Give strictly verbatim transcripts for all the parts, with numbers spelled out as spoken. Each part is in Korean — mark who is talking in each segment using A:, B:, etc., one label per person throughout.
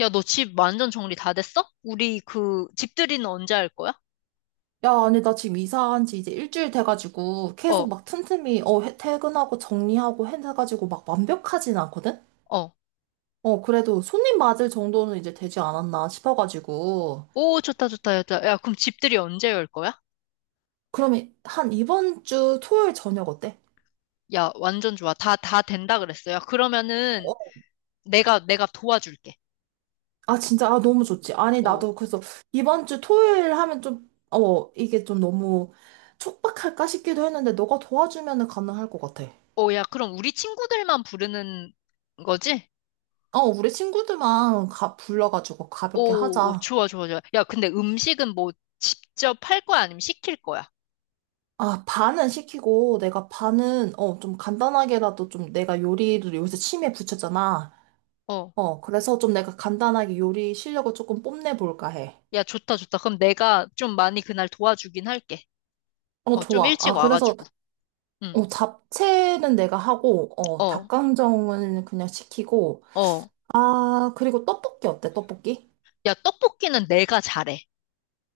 A: 야, 너 집 완전 정리 다 됐어? 우리 그 집들이는 언제 할 거야?
B: 야, 아니, 나 지금 이사한 지 이제 일주일 돼가지고 계속
A: 어,
B: 막 틈틈이, 어, 해- 퇴근하고 정리하고 해가지고 막 완벽하진 않거든?
A: 어.
B: 어, 그래도 손님 맞을 정도는 이제 되지 않았나 싶어가지고.
A: 오, 좋다, 좋다, 좋다. 야, 그럼 집들이 언제 열 거야?
B: 그러면 한 이번 주 토요일 저녁 어때?
A: 야, 완전 좋아. 다, 다 된다 그랬어. 야, 그러면은
B: 어?
A: 내가, 내가 도와줄게.
B: 아, 진짜, 아, 너무 좋지. 아니,
A: 어,
B: 나도 그래서 이번 주 토요일 하면 좀, 어, 이게 좀 너무 촉박할까 싶기도 했는데 너가 도와주면 가능할 것 같아.
A: 어, 야, 그럼 우리 친구들만 부르는 거지?
B: 어, 우리 친구들만 가, 불러가지고 가볍게
A: 오, 오,
B: 하자.
A: 좋아, 좋아, 좋아. 야, 근데 음식은 뭐 직접 할 거야? 아니면 시킬 거야?
B: 아, 반은 시키고, 내가 반은, 어, 좀 간단하게라도 좀 내가 요리를 요새 취미에 붙였잖아.
A: 어,
B: 어, 그래서 좀 내가 간단하게 요리 실력을 조금 뽐내볼까 해.
A: 야, 좋다, 좋다. 그럼 내가 좀 많이 그날 도와주긴 할게.
B: 어,
A: 어, 좀
B: 좋아.
A: 일찍
B: 아, 그래서,
A: 와가지고. 응,
B: 어, 잡채는 내가 하고, 어,
A: 어,
B: 닭강정은 그냥 시키고,
A: 어.
B: 아, 그리고 떡볶이 어때, 떡볶이?
A: 야, 떡볶이는 내가 잘해.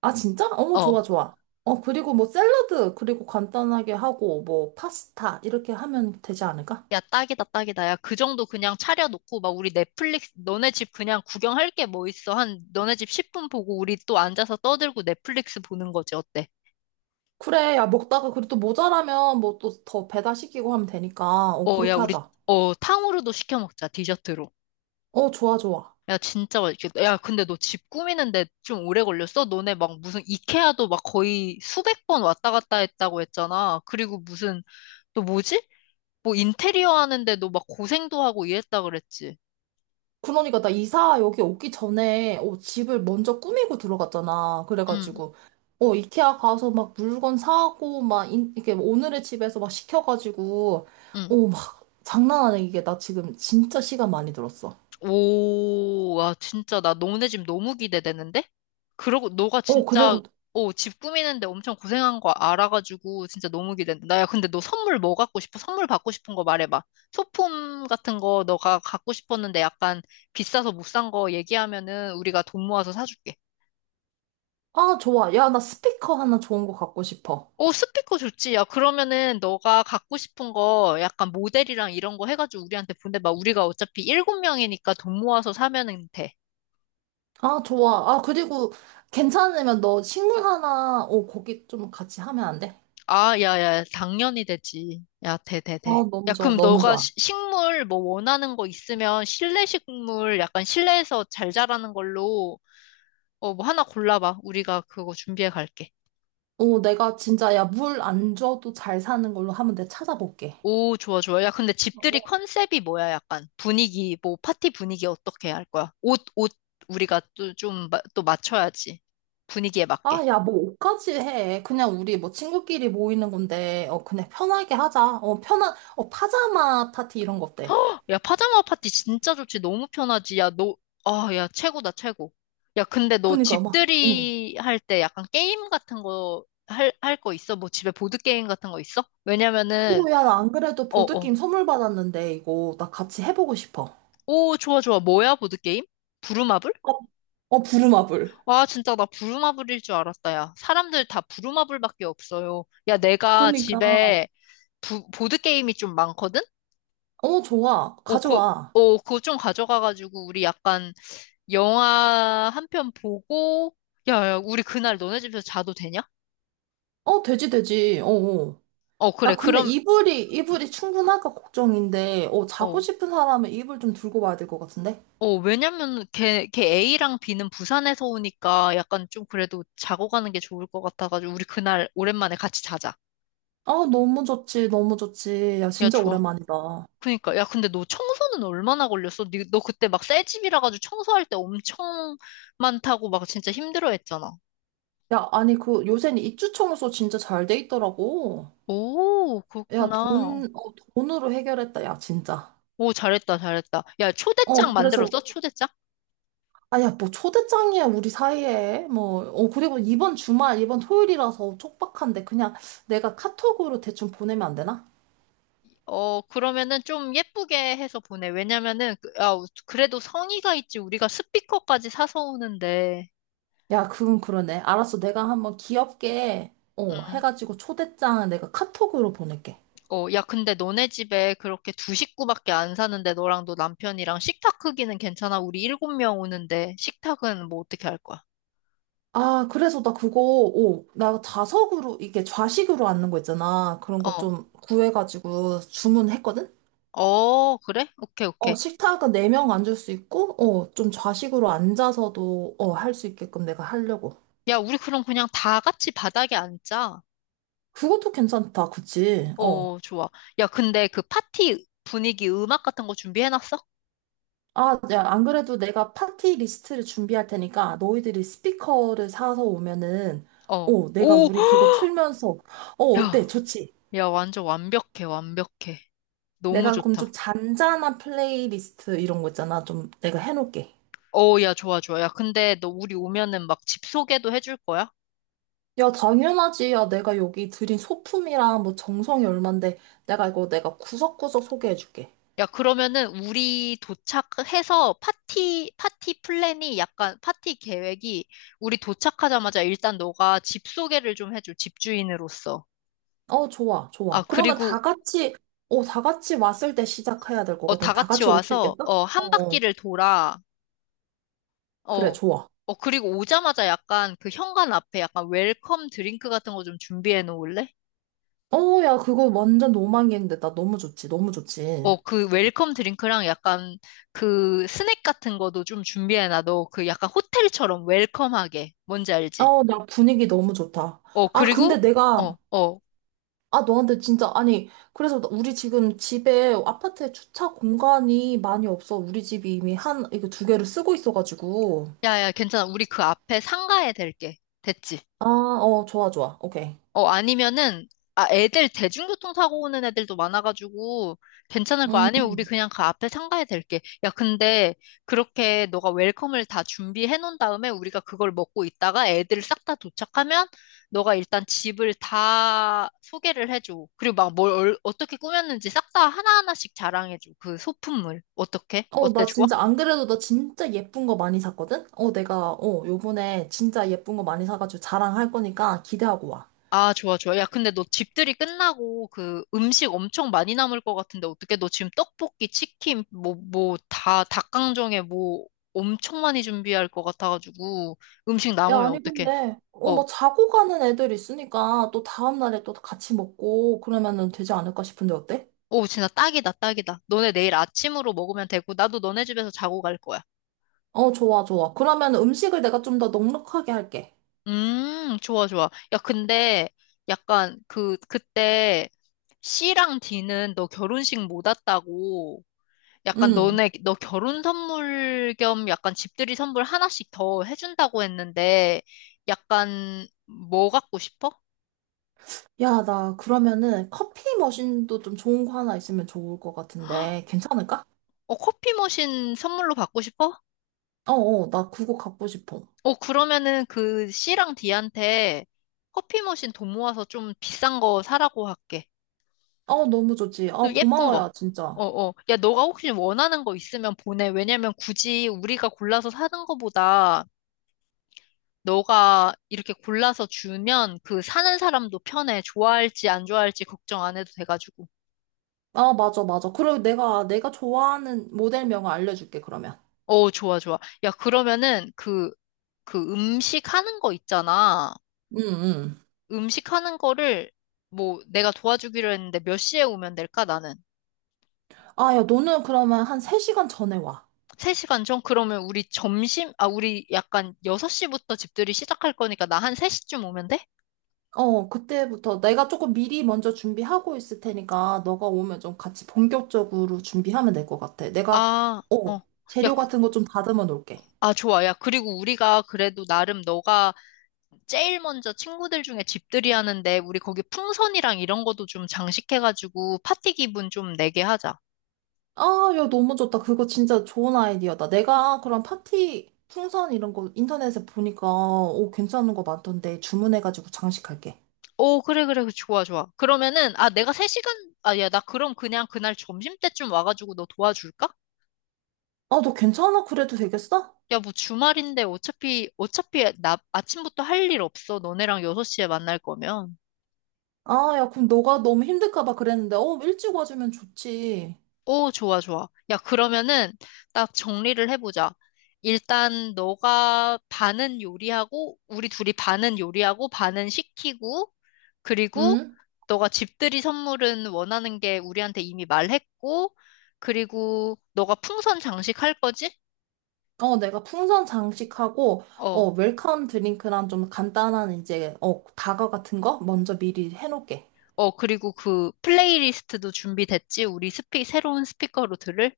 B: 아, 진짜? 어,
A: 어.
B: 좋아, 좋아. 어, 그리고 뭐 샐러드, 그리고 간단하게 하고, 뭐 파스타, 이렇게 하면 되지 않을까?
A: 야, 딱이다, 딱이다. 야, 그 정도 그냥 차려놓고, 막, 우리 넷플릭스, 너네 집 그냥 구경할 게 뭐 있어. 한, 너네 집 십 분 보고, 우리 또 앉아서 떠들고 넷플릭스 보는 거지, 어때?
B: 그래, 야, 먹다가 그래도 모자라면 뭐 또 더 배달시키고 하면 되니까. 어,
A: 어, 야,
B: 그렇게
A: 우리,
B: 하자.
A: 어, 탕후루도 시켜 먹자, 디저트로.
B: 어, 좋아, 좋아.
A: 야, 진짜 맛있겠다. 야, 근데 너 집 꾸미는데 좀 오래 걸렸어? 너네 막 무슨 이케아도 막 거의 수백 번 왔다 갔다 했다고 했잖아. 그리고 무슨, 또 뭐지? 뭐 인테리어 하는데도 막 고생도 하고 이랬다 그랬지.
B: 그러니까 나 이사 여기 오기 전에 어, 집을 먼저 꾸미고 들어갔잖아.
A: 응,
B: 그래가지고 어, 이케아 가서 막 물건 사고 막 인, 이게 오늘의 집에서 막 시켜가지고 어,
A: 응.
B: 막 장난 아니게 이게 나 지금 진짜 시간 많이 들었어.
A: 오, 와, 진짜, 나 너네 집 너무 기대되는데? 그러고, 너가
B: 어,
A: 진짜,
B: 그리고
A: 오, 집 꾸미는데 엄청 고생한 거 알아가지고, 진짜 너무 기대된다. 나야, 근데 너 선물 뭐 갖고 싶어? 선물 받고 싶은 거 말해봐. 소품 같은 거 너가 갖고 싶었는데 약간 비싸서 못 산 거 얘기하면은 우리가 돈 모아서 사줄게.
B: 아, 좋아. 야, 나 스피커 하나 좋은 거 갖고 싶어.
A: 오, 스피커 좋지. 야, 그러면은 너가 갖고 싶은 거 약간 모델이랑 이런 거 해가지고 우리한테 보내봐. 우리가 어차피 일곱 명이니까 돈 모아서 사면은 돼.
B: 아, 좋아. 아, 그리고 괜찮으면 너 식물 하나, 어, 거기 좀 같이 하면 안 돼?
A: 아, 야, 야, 당연히 되지. 야, 돼, 돼, 돼.
B: 어,
A: 야,
B: 너무 좋아,
A: 그럼
B: 너무
A: 너가
B: 좋아.
A: 시- 식물 뭐 원하는 거 있으면 실내 식물 약간 실내에서 잘 자라는 걸로 어, 뭐 하나 골라봐. 우리가 그거 준비해 갈게.
B: 어, 내가 진짜, 야, 물 안 줘도 잘 사는 걸로 한번 내가 찾아볼게.
A: 오, 좋아, 좋아. 야, 근데 집들이
B: 어.
A: 컨셉이 뭐야? 약간 분위기, 뭐 파티 분위기 어떻게 할 거야? 옷, 옷, 우리가 또 좀, 마- 또 맞춰야지. 분위기에
B: 아,
A: 맞게.
B: 야, 뭐 옷까지 해. 그냥 우리 뭐 친구끼리 모이는 건데, 어, 그냥 편하게 하자. 어, 편한, 어, 파자마 파티 이런 거 어때?
A: 야, 파자마 파티 진짜 좋지. 너무 편하지. 야, 너, 아, 야, 최고다, 최고. 야, 근데 너
B: 그니까 막, 어.
A: 집들이 할 때 약간 게임 같은 거 할, 할 거 있어? 뭐 집에 보드게임 같은 거 있어? 왜냐면은,
B: 어, 야, 나 안 그래도
A: 어, 어.
B: 보드게임 선물 받았는데, 이거 나 같이 해보고 싶어.
A: 오, 좋아, 좋아. 뭐야, 보드게임? 부루마블?
B: 어, 어, 부루마블.
A: 아, 진짜 나 부루마블일 줄 알았다, 야. 사람들 다 부루마블밖에 없어요. 야, 내가
B: 그니까.
A: 집에 부, 보드게임이 좀 많거든?
B: 어, 좋아.
A: 오, 그,
B: 가져와.
A: 오, 그거 좀 가져가가지고 우리 약간 영화 한 편 보고, 야, 야, 우리 그날 너네 집에서 자도 되냐?
B: 어, 되지, 되지. 어, 어.
A: 어, 그래.
B: 야, 근데
A: 그럼,
B: 이불이, 이불이 충분할까 걱정인데, 어, 자고
A: 어,
B: 싶은 사람은 이불 좀 들고 와야 될 것 같은데?
A: 어, 왜냐면 걔, 걔 A랑 B는 부산에서 오니까 약간 좀 그래도 자고 가는 게 좋을 것 같아가지고, 우리 그날 오랜만에 같이 자자.
B: 아, 너무 좋지, 너무 좋지. 야,
A: 야,
B: 진짜
A: 좋아.
B: 오랜만이다.
A: 그니까. 야, 근데 너 청소는 얼마나 걸렸어? 니- 너 그때 막 새 집이라 가지고 청소할 때 엄청 많다고 막 진짜 힘들어 했잖아.
B: 야, 아니, 그, 요새는 입주 청소 진짜 잘 돼 있더라고.
A: 오,
B: 야,
A: 그렇구나.
B: 돈, 어, 돈으로 해결했다, 야, 진짜.
A: 오, 잘했다, 잘했다. 야,
B: 어,
A: 초대장
B: 그래서,
A: 만들었어? 초대장?
B: 아, 야, 뭐, 초대장이야, 우리 사이에. 뭐, 어, 그리고 이번 주말, 이번 토요일이라서 촉박한데, 그냥 내가 카톡으로 대충 보내면 안 되나?
A: 어, 그러면은 좀 예쁘게 해서 보내. 왜냐면은, 그- 야, 그래도 성의가 있지. 우리가 스피커까지 사서 오는데.
B: 야, 그건 그러네. 알았어. 내가 한번 귀엽게, 어,
A: 음.
B: 해가지고 초대장 내가 카톡으로 보낼게.
A: 어, 야, 근데 너네 집에 그렇게 두 식구밖에 안 사는데 너랑 너 남편이랑 식탁 크기는 괜찮아? 우리 일곱 명 오는데 식탁은 뭐 어떻게 할 거야?
B: 아, 그래서 나 그거, 오, 나 좌석으로, 이게 좌식으로 앉는 거 있잖아. 그런 거
A: 어.
B: 좀 구해가지고 주문했거든?
A: 어, 그래? 오케이,
B: 어,
A: 오케이.
B: 식탁은 네 명 앉을 수 있고, 어, 좀 좌식으로 앉아서도, 어, 할 수 있게끔 내가 하려고.
A: 야, 우리 그럼 그냥 다 같이 바닥에 앉자.
B: 그것도 괜찮다. 그치? 어.
A: 어, 좋아. 야, 근데 그 파티 분위기 음악 같은 거 준비해놨어?
B: 아, 야, 안 그래도 내가 파티 리스트를 준비할 테니까 너희들이 스피커를 사서 오면은,
A: 어.
B: 어, 내가
A: 오,
B: 우리 그거 틀면서, 어, 어때?
A: 야.
B: 좋지?
A: 야, 완전 완벽해, 완벽해. 너무
B: 내가 그럼 좀
A: 좋다.
B: 잔잔한 플레이리스트 이런 거 있잖아. 좀 내가 해놓을게.
A: 어, 야, 좋아, 좋아. 야, 근데 너 우리 오면은 막 집 소개도 해줄 거야?
B: 야, 당연하지. 야, 내가 여기 들인 소품이랑 뭐 정성이 얼만데 내가 이거 내가 구석구석 소개해줄게.
A: 야, 그러면은 우리 도착해서 파티, 파티 플랜이 약간, 파티 계획이 우리 도착하자마자 일단 너가 집 소개를 좀 해줘, 집주인으로서.
B: 어, 좋아,
A: 아,
B: 좋아. 그러면
A: 그리고,
B: 다 같이, 어, 다 같이 왔을 때 시작해야 될
A: 어,
B: 거거든.
A: 다
B: 다
A: 같이
B: 같이 올 수
A: 와서,
B: 있겠어?
A: 어,
B: 어,
A: 한
B: 어.
A: 바퀴를 돌아.
B: 그래,
A: 어,
B: 좋아.
A: 어, 그리고 오자마자 약간 그 현관 앞에 약간 웰컴 드링크 같은 거 좀 준비해 놓을래?
B: 어, 야, 그거 완전 로망이었는데, 나 너무 좋지, 너무 좋지.
A: 어, 그 웰컴 드링크랑 약간 그 스낵 같은 것도 좀 준비해놔. 너그 약간 호텔처럼 웰컴하게. 뭔지 알지?
B: 어, 나 분위기 너무 좋다.
A: 어,
B: 아, 근데
A: 그리고,
B: 내가,
A: 어, 어.
B: 아, 너한테 진짜, 아니, 그래서 나- 우리 지금 집에, 아파트에 주차 공간이 많이 없어. 우리 집이 이미 한, 이거 두 개를 쓰고 있어가지고.
A: 야, 야, 괜찮아. 우리 그 앞에 상가에 댈게. 됐지?
B: 아, 어, 좋아, 좋아. 오케이.
A: 어, 아니면은, 아, 애들 대중교통 사고 오는 애들도 많아가지고 괜찮을 거야.
B: 음,
A: 아니면 우리 그냥 그 앞에 상가에 댈게. 야, 근데 그렇게 너가 웰컴을 다 준비해 놓은 다음에 우리가 그걸 먹고 있다가 애들 싹 다 도착하면 너가 일단 집을 다 소개를 해줘. 그리고 막 뭘 어떻게 꾸몄는지 싹 다 하나하나씩 자랑해줘. 그 소품물. 어떻게?
B: 어,
A: 어때?
B: 나
A: 좋아?
B: 진짜, 안 그래도 나 진짜 예쁜 거 많이 샀거든? 어, 내가, 어, 요번에 진짜 예쁜 거 많이 사가지고 자랑할 거니까 기대하고 와.
A: 아, 좋아, 좋아. 야, 근데 너 집들이 끝나고 그 음식 엄청 많이 남을 것 같은데 어떻게 너 지금 떡볶이, 치킨, 뭐, 뭐, 다, 닭강정에 뭐 엄청 많이 준비할 것 같아가지고 음식
B: 야,
A: 남으면
B: 아니,
A: 어떡해?
B: 근데, 어,
A: 어,
B: 뭐, 자고 가는 애들 있으니까, 또 다음날에 또 같이 먹고, 그러면은 되지 않을까 싶은데, 어때?
A: 오, 진짜 딱이다, 딱이다. 너네 내일 아침으로 먹으면 되고 나도 너네 집에서 자고 갈 거야.
B: 어, 좋아, 좋아. 그러면 음식을 내가 좀 더 넉넉하게 할게.
A: 음, 좋아, 좋아. 야, 근데 약간 그, 그때 C랑 D는 너 결혼식 못 왔다고 약간
B: 음.
A: 너네, 너 결혼 선물 겸 약간 집들이 선물 하나씩 더 해준다고 했는데, 약간 뭐 갖고 싶어?
B: 야, 나, 그러면은, 커피 머신도 좀 좋은 거 하나 있으면 좋을 것 같은데, 괜찮을까?
A: 어, 커피 머신 선물로 받고 싶어?
B: 어, 어, 나 그거 갖고 싶어.
A: 어, 그러면은 그 C랑 D한테 커피 머신 돈 모아서 좀 비싼 거 사라고 할게.
B: 어, 너무 좋지. 아,
A: 또 예쁜
B: 고마워,
A: 거.
B: 야, 진짜.
A: 어, 어. 야, 너가 혹시 원하는 거 있으면 보내. 왜냐면 굳이 우리가 골라서 사는 거보다 너가 이렇게 골라서 주면 그 사는 사람도 편해. 좋아할지 안 좋아할지 걱정 안 해도 돼가지고.
B: 아, 맞아, 맞아. 그리고 내가, 내가 좋아하는 모델명을 알려줄게, 그러면.
A: 어, 좋아, 좋아. 야, 그러면은 그, 그 음식 하는 거 있잖아.
B: 응, 응.
A: 음식 하는 거를 뭐 내가 도와주기로 했는데 몇 시에 오면 될까, 나는?
B: 아, 야, 너는 그러면 한 세 시간 전에 와.
A: 세 시간 전? 그러면 우리 점심, 아, 우리 약간 여섯 시부터 집들이 시작할 거니까 나 한 세 시쯤 오면 돼?
B: 어, 그때부터 내가 조금 미리 먼저 준비하고 있을 테니까 너가 오면 좀 같이 본격적으로 준비하면 될 것 같아. 내가,
A: 아,
B: 어,
A: 어. 야,
B: 재료
A: 그,
B: 같은 거 좀 다듬어 놓을게.
A: 아, 좋아. 야, 그리고 우리가 그래도 나름 너가 제일 먼저 친구들 중에 집들이 하는데 우리 거기 풍선이랑 이런 것도 좀 장식해가지고 파티 기분 좀 내게 하자.
B: 아, 야, 너무 좋다. 그거 진짜 좋은 아이디어다. 내가 그런 파티 풍선 이런 거 인터넷에 보니까, 오, 괜찮은 거 많던데 주문해가지고 장식할게.
A: 오, 그래, 그래, 좋아, 좋아. 그러면은, 아, 내가 세 시간, 아, 야, 나 그럼 그냥 그날 점심때쯤 와가지고 너 도와줄까?
B: 아, 너 괜찮아? 그래도 되겠어?
A: 야, 뭐 주말인데 어차피, 어차피 나 아침부터 할 일 없어. 너네랑 여섯 시에 만날 거면.
B: 아, 야, 그럼 너가 너무 힘들까 봐 그랬는데, 어, 일찍 와주면 좋지.
A: 오, 좋아, 좋아. 야, 그러면은 딱 정리를 해보자. 일단 너가 반은 요리하고, 우리 둘이 반은 요리하고, 반은 시키고, 그리고
B: 응?
A: 너가 집들이 선물은 원하는 게 우리한테 이미 말했고, 그리고 너가 풍선 장식할 거지?
B: 어, 내가 풍선 장식하고, 어,
A: 어,
B: 웰컴 드링크랑 좀 간단한 이제, 어, 다과 같은 거 먼저 미리 해놓을게.
A: 어, 그리고 그 플레이리스트도 준비됐지? 우리 스피, 새로운 스피커로 들을?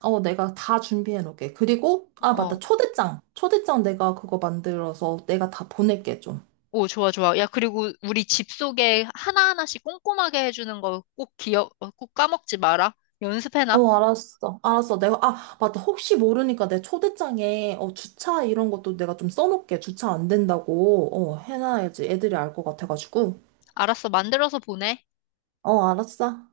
B: 어, 내가 다 준비해놓을게. 그리고, 아,
A: 어.
B: 맞다. 초대장. 초대장 내가 그거 만들어서 내가 다 보낼게, 좀.
A: 오, 좋아, 좋아. 야, 그리고 우리 집 소개 하나하나씩 꼼꼼하게 해주는 거 꼭 기억, 어, 꼭 까먹지 마라. 연습해놔.
B: 어, 알았어. 알았어. 내가, 아, 맞다. 혹시 모르니까 내 초대장에, 어, 주차 이런 것도 내가 좀 써놓을게. 주차 안 된다고, 어, 해놔야지. 애들이 알 것 같아가지고.
A: 알았어, 만들어서 보내.
B: 어, 알았어.